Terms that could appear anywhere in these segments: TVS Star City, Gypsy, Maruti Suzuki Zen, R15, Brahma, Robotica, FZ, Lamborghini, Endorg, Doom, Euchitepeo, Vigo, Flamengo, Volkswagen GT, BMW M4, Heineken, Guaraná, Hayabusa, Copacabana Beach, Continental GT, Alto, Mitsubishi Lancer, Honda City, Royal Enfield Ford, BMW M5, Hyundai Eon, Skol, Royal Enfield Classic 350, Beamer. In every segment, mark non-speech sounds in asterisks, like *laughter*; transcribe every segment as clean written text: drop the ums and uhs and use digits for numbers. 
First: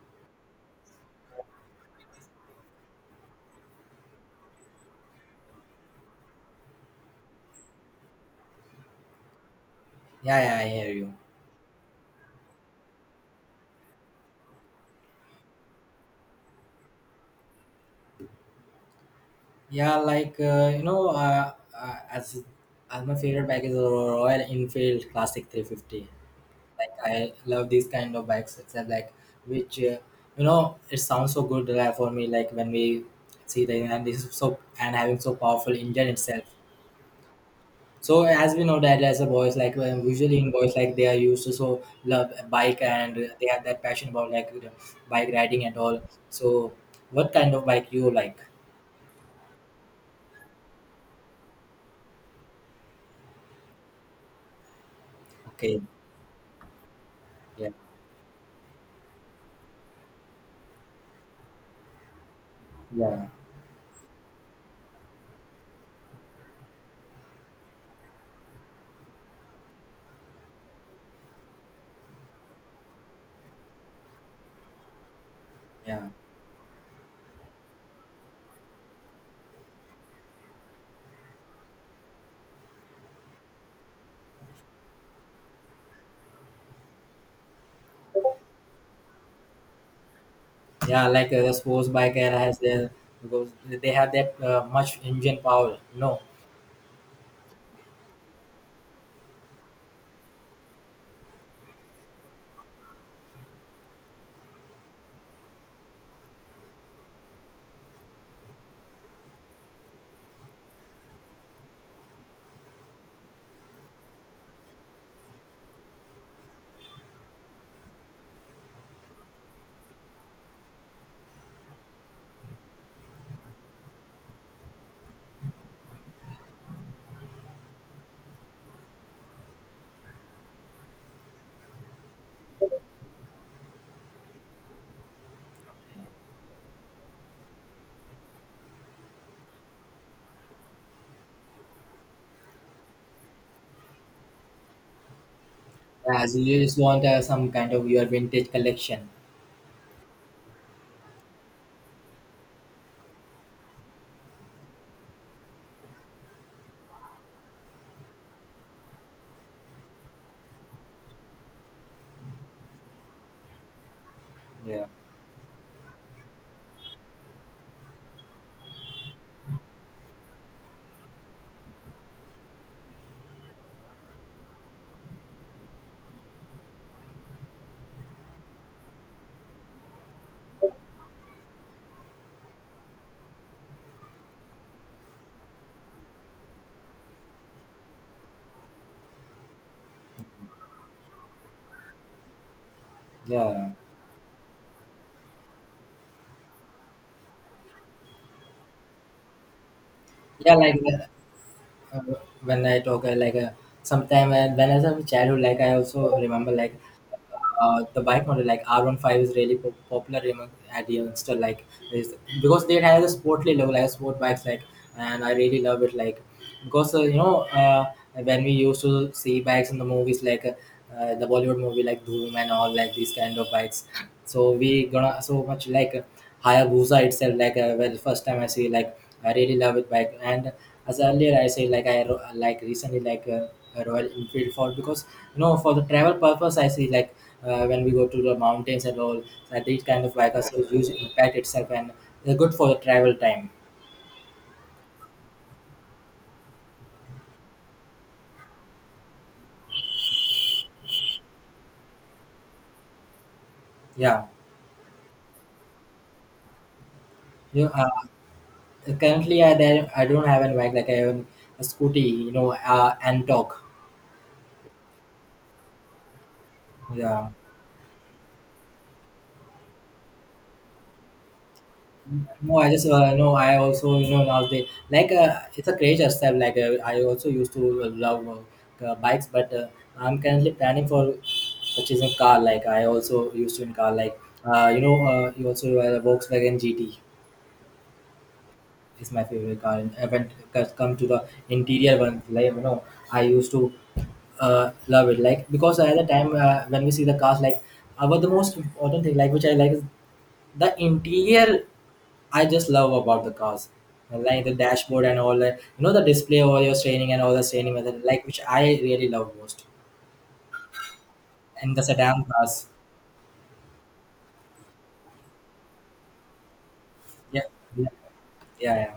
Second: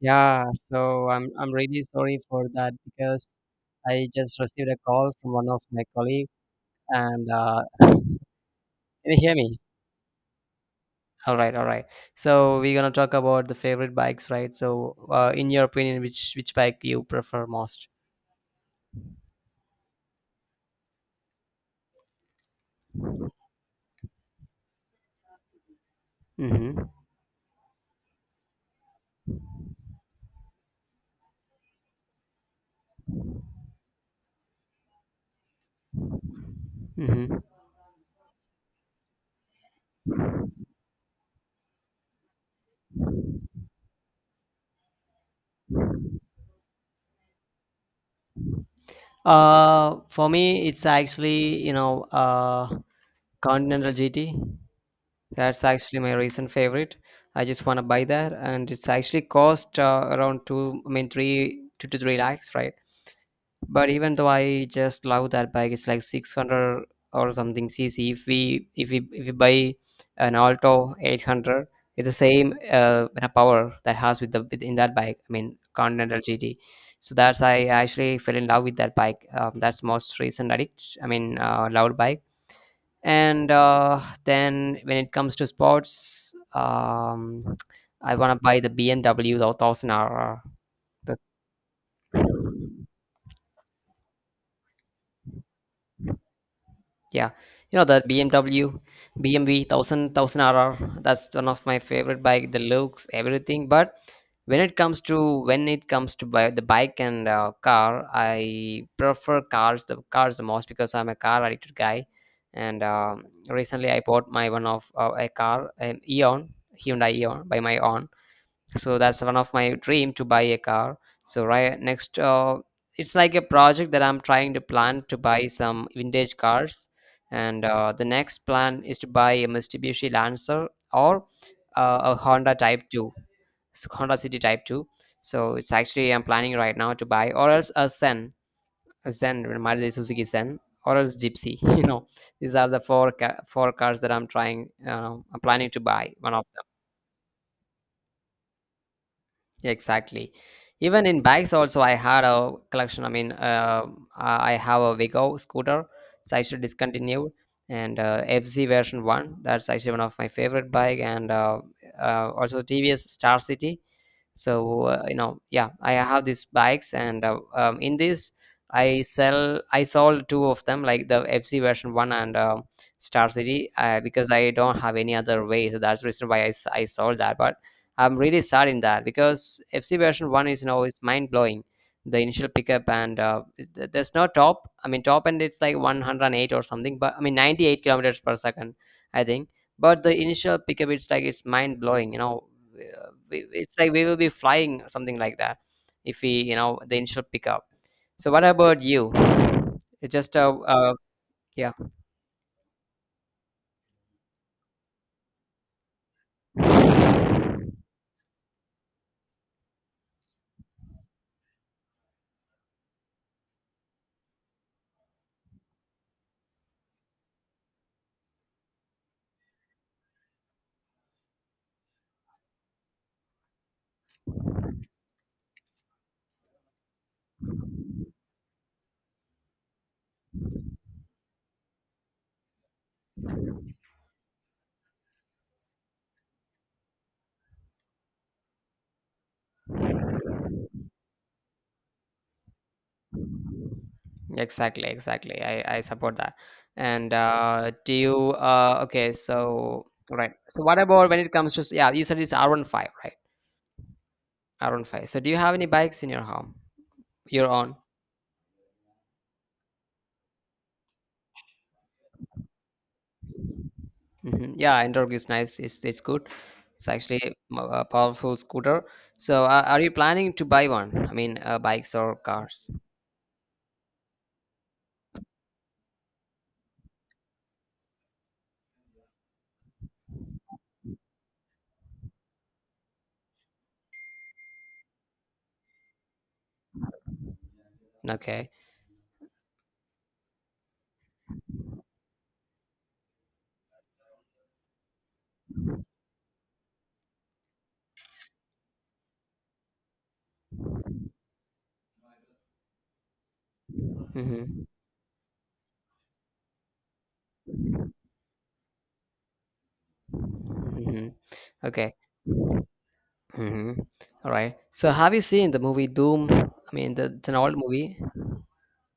Yeah, so I'm really sorry for that because I just received a call from one of my colleague and can you hear me? Yeah, yeah, I hear you. All right, all right. So we're gonna talk about the favorite bikes, right? So, in your opinion, which bike you prefer most? Yeah, like as my favorite bike is a Royal Enfield Classic 350. Mm-hmm. Like I love these kind of bikes. Except like which it sounds so good like, for me. Like when we see the and this is so and having so powerful engine itself. Mm-hmm. So as we know that as a boys like usually in boys like they are used to so love a bike and they have that passion about like you bike riding and all. So what kind of bike you like? For me, it's actually Continental GT. That's Okay, actually my recent favorite. I just yeah. want to buy that, and it's actually cost around two, I mean three, two to three lakhs, right? Yeah, But even though I just love that bike, it's like 600 or something cc. If we buy an Alto 800, it's the same kind of power that has with in that bike. I mean yeah, Continental GT. So that's I actually fell in love with that bike. That's most recent addict. I mean loved bike and then when it comes to sports, I want to buy the BMW the 1000 R. R. yeah. The, Like the sports bike era has their because they have that much engine power. No, yeah, you know the BMW 1000 RR. That's one of my favorite bike. The looks, everything. But when it comes to buy the bike and car, I prefer cars the most because I'm a car addicted guy. And recently, I bought my one of a car, an Eon Hyundai Eon, by my own, so that's one of my dream to buy a car, so right next, it's like a project that I'm trying to plan to buy some vintage cars, and the next plan is to buy a Mitsubishi Lancer, or a Honda Type 2, Honda City Type 2. So it's actually I'm planning right now to buy, or else a Zen, a zen Maruti Suzuki Zen, or else Gypsy *laughs* these are the four cars that I'm trying, I'm planning to buy one as of you just want some kind of your vintage collection. Exactly. Even in bikes, also, I had a collection. I mean, I have a Vigo scooter. It's actually discontinued, and FZ version one. That's actually one of my favorite bike, and also TVS Star City. So Yeah, yeah, I have these bikes, and in this I sold two of them, like the FC version one, and Star City, because I don't have any other way, so that's the reason why I sold that. But I'm really sad in that because FC version one is is mind-blowing, the initial pickup, and there's no top, I mean top end. It's like 108 or something, but I mean 98 kilometers per second, I think. But the initial pickup, it's like it's mind blowing. Yeah, It's like we will be flying something like that if we, the initial pickup. So what about you? It's just a yeah. Uh, yeah. uh, when I talk like sometime when I was a childhood, like I also remember like the bike model like R15 is really popular among at youngster like is because they has a sportly level like sport bikes like and I really love it like because when we used to see bikes in the movies like the Bollywood movie like Doom and all like these kind of bikes so we gonna so much like Hayabusa itself, like well, first time I see, like I really love it bike. And as earlier I say, like I like recently like a Royal Enfield Ford because you know for the travel purpose I see like when we go to the mountains and all, so these kind of bike also huge impact itself and they're good for the travel time. Exactly, exactly. I support that, and do you, okay, so right, so what about when it comes to yeah, you said it's R R15, right? Yeah, R R15. So do you have any bikes in your home, your you own? Currently I don't have any bike like I have a scooty, and dog. Hmm. Yeah, Endorg is nice. It's good. It's actually Yeah. A powerful scooter. So, are you planning to buy one? I mean, bikes or No, I cars? just no. I also you know nowadays like it's a craze style. Like I also used to love bikes, but I'm currently planning for purchasing car. Like I also used to in car. Like you also Volkswagen GT Okay. is my favorite car. And I went come to the interior one. Like you know, I used to love it. Like because at the time when we see the cars, like our the most important thing, like which I like is the interior I just love about the cars, like the Mm-hmm. dashboard and all that. You know the display all your training and all the training method, like which I really love most. Mm-hmm. And the Okay. sedan cars, Mm-hmm. All right. So, have you seen the movie Doom? I mean, it's an yeah, old yeah, movie. yeah, yeah,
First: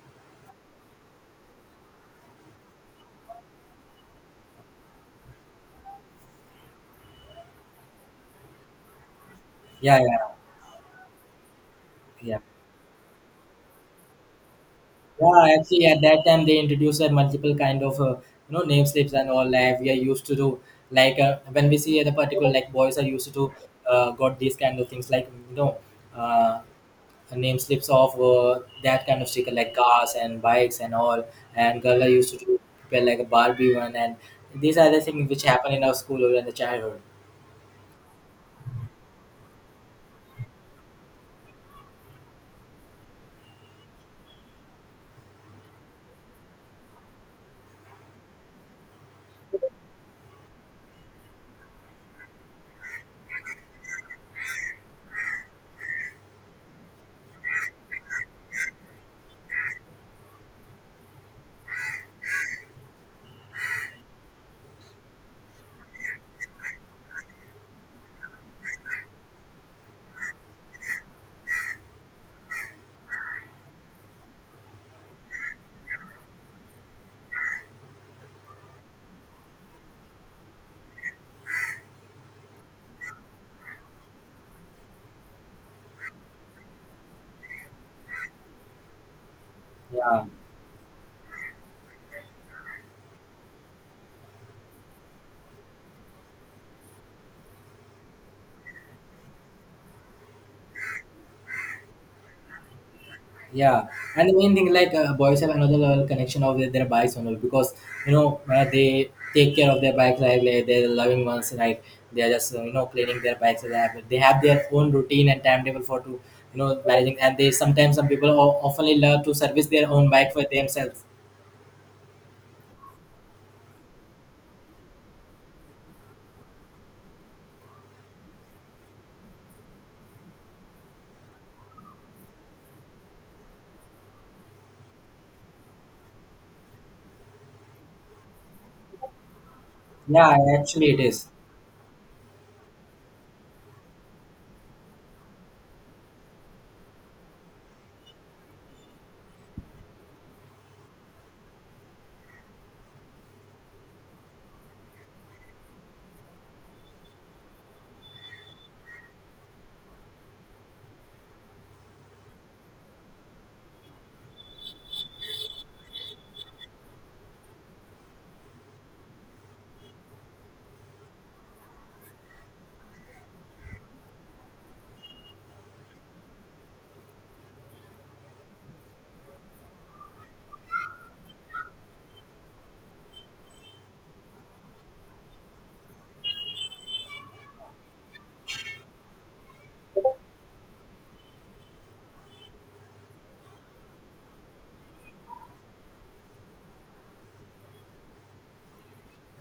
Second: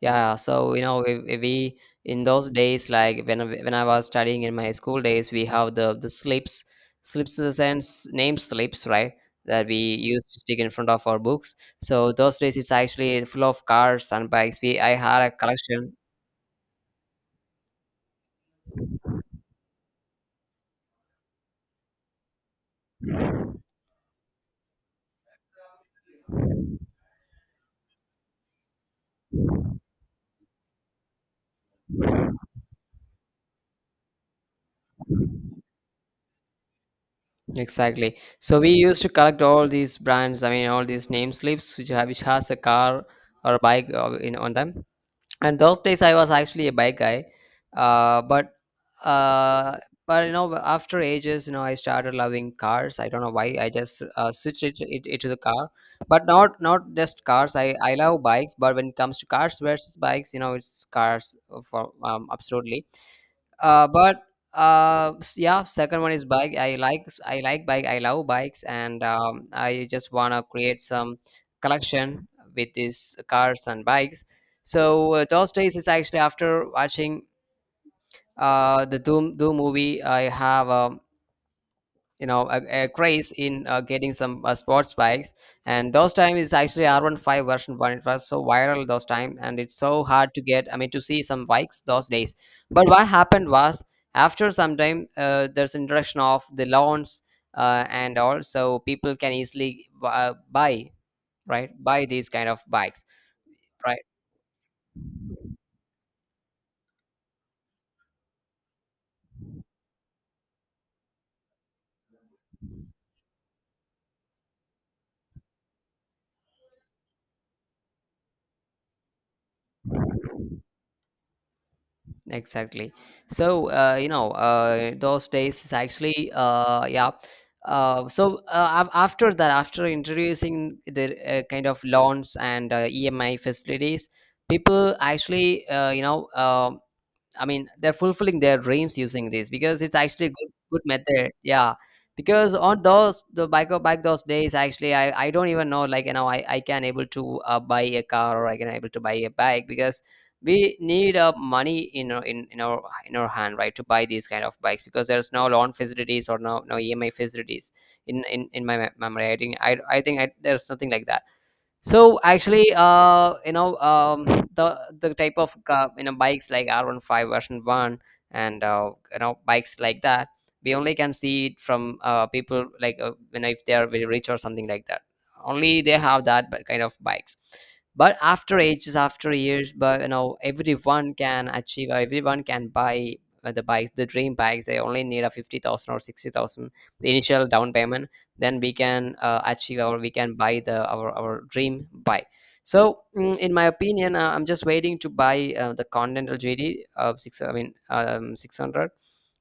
Yeah, so we in those days, like when when I was studying in my school days, we have the slips, slips in the sense name slips, right? That we yeah, used yeah, to stick in front of our books. So yeah. those days, it's actually full of cars and bikes. We I had a Yeah, actually, collection. at that time they introduced a multiple kind of you know name slips and all that we are used to do. Like when we see the particular like boys are used to do, got these kind of things like uh, her name slips off that kind of sticker like cars and bikes and all, and girl used to do prepare like a barbie one, and these are the things which happen in our school or in the childhood. Exactly. So we used to collect all these brands. I mean, all these name slips which have which has a car or a bike, in on them. And those days I was actually a bike guy, but uh, but after ages I started loving cars. I don't know why. I just switched it to the car. But not just cars. I love bikes. But when it comes to cars versus bikes, it's cars for absolutely. uh, but yeah, second one is bike. I like bike. I love bikes, and I just wanna create some collection with these cars and bikes. So those days is actually after watching the Doom movie. I have a a craze in getting some sports bikes, and those time is actually R15 version 1. It was so viral, those time, and it's so Yeah, hard to get, I mean to see some bikes those days. But what happened was, after some time, there's introduction of the loans, and all, so people can easily buy, right, buy these kind of bikes, yeah. right. And the main thing like boys have another level connection of their bikes only because you know they take care of their bikes like they're the loving ones, right? they're just you know cleaning their bikes, they have their own routine and timetable for to you know managing, and they sometimes some people often love to service their own bike for themselves. Exactly. So, those days is actually, yeah. After that, after introducing the kind of loans, and EMI facilities, people actually, I mean, they're fulfilling their dreams using this because it's actually a Yeah, good, good actually it is. method. Yeah. Because on those the back of back those days, actually, I don't even know, like I can able to buy a car, or I can able to buy a bike. Because we need money in our hand, right? To buy these kind of bikes because there's no loan facilities, or no EMI facilities in my memory. I think, there's nothing like that. So actually, the type of, bikes like R R15 version one, and bikes like that, we only can see it from people like, if they are very rich or something like that. Only they have that but kind of bikes. But after ages, after years, but everyone can achieve, or everyone can buy the bikes, the dream bikes. They only need a 50,000, or 60,000, the initial down payment. Then we can achieve our we can buy the our dream buy. So in my opinion, I'm just waiting to buy the Continental GD of six, I mean 600,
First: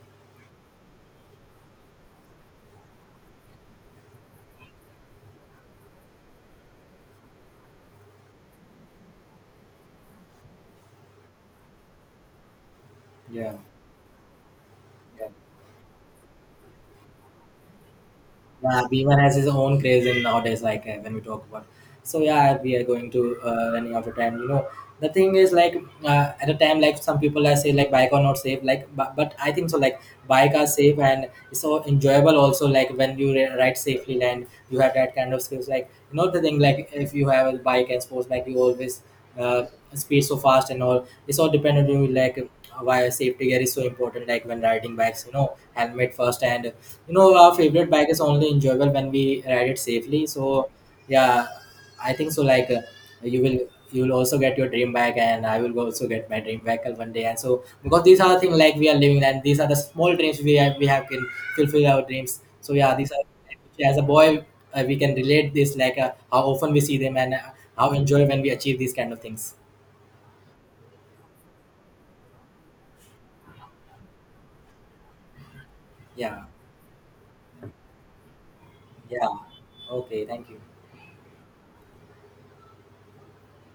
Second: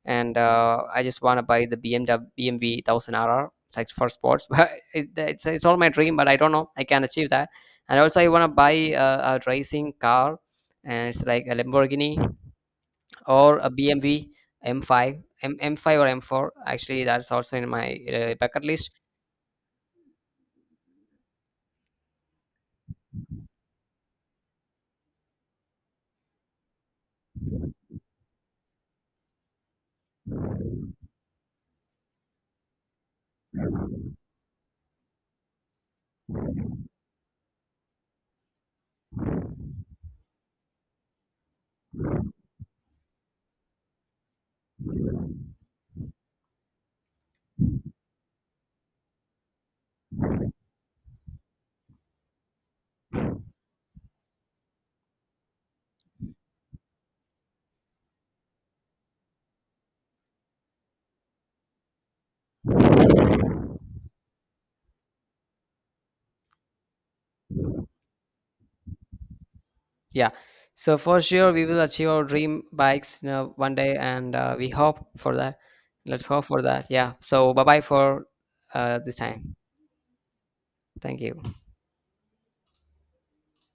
and I just want to buy the BMW 1000RR. It's like for sports *laughs* but it's all my dream. But I don't know I can achieve that. And also I want to buy a racing car, and it's like a Lamborghini, Yeah, or a BMW m5 yeah. M- m5 or M4, actually. That's also in my bucket Yeah, list. Beamer has his own craze in nowadays, like when we talk about, so yeah we are going to running out of time, you know the thing is like at a time like some people are say like bike are not safe like but I think so like bike are safe and it's so enjoyable also like when you ride safely and you have that kind of skills, like you know the thing like if you have a bike and sports bike you always uh, speed so fast and all, it's all dependent on you, like why safety gear is so important like when riding bikes, you know helmet first, and you know our favorite bike is only enjoyable when we ride it safely, so yeah I think so. Like you will, you will also get your dream back, and I will also get my dream back one day. And so because these are the things like we are living, and these are the small dreams we have can fulfill our dreams. So yeah, these are as a boy we can relate this like how often we see them, and how enjoy when we achieve these kind of things. Yeah. So for sure, we will achieve our dream bikes, one day, and we hope for that. Let's Yeah, hope for that. Yeah. So bye bye for this yeah. time. Okay, thank you. Thank you.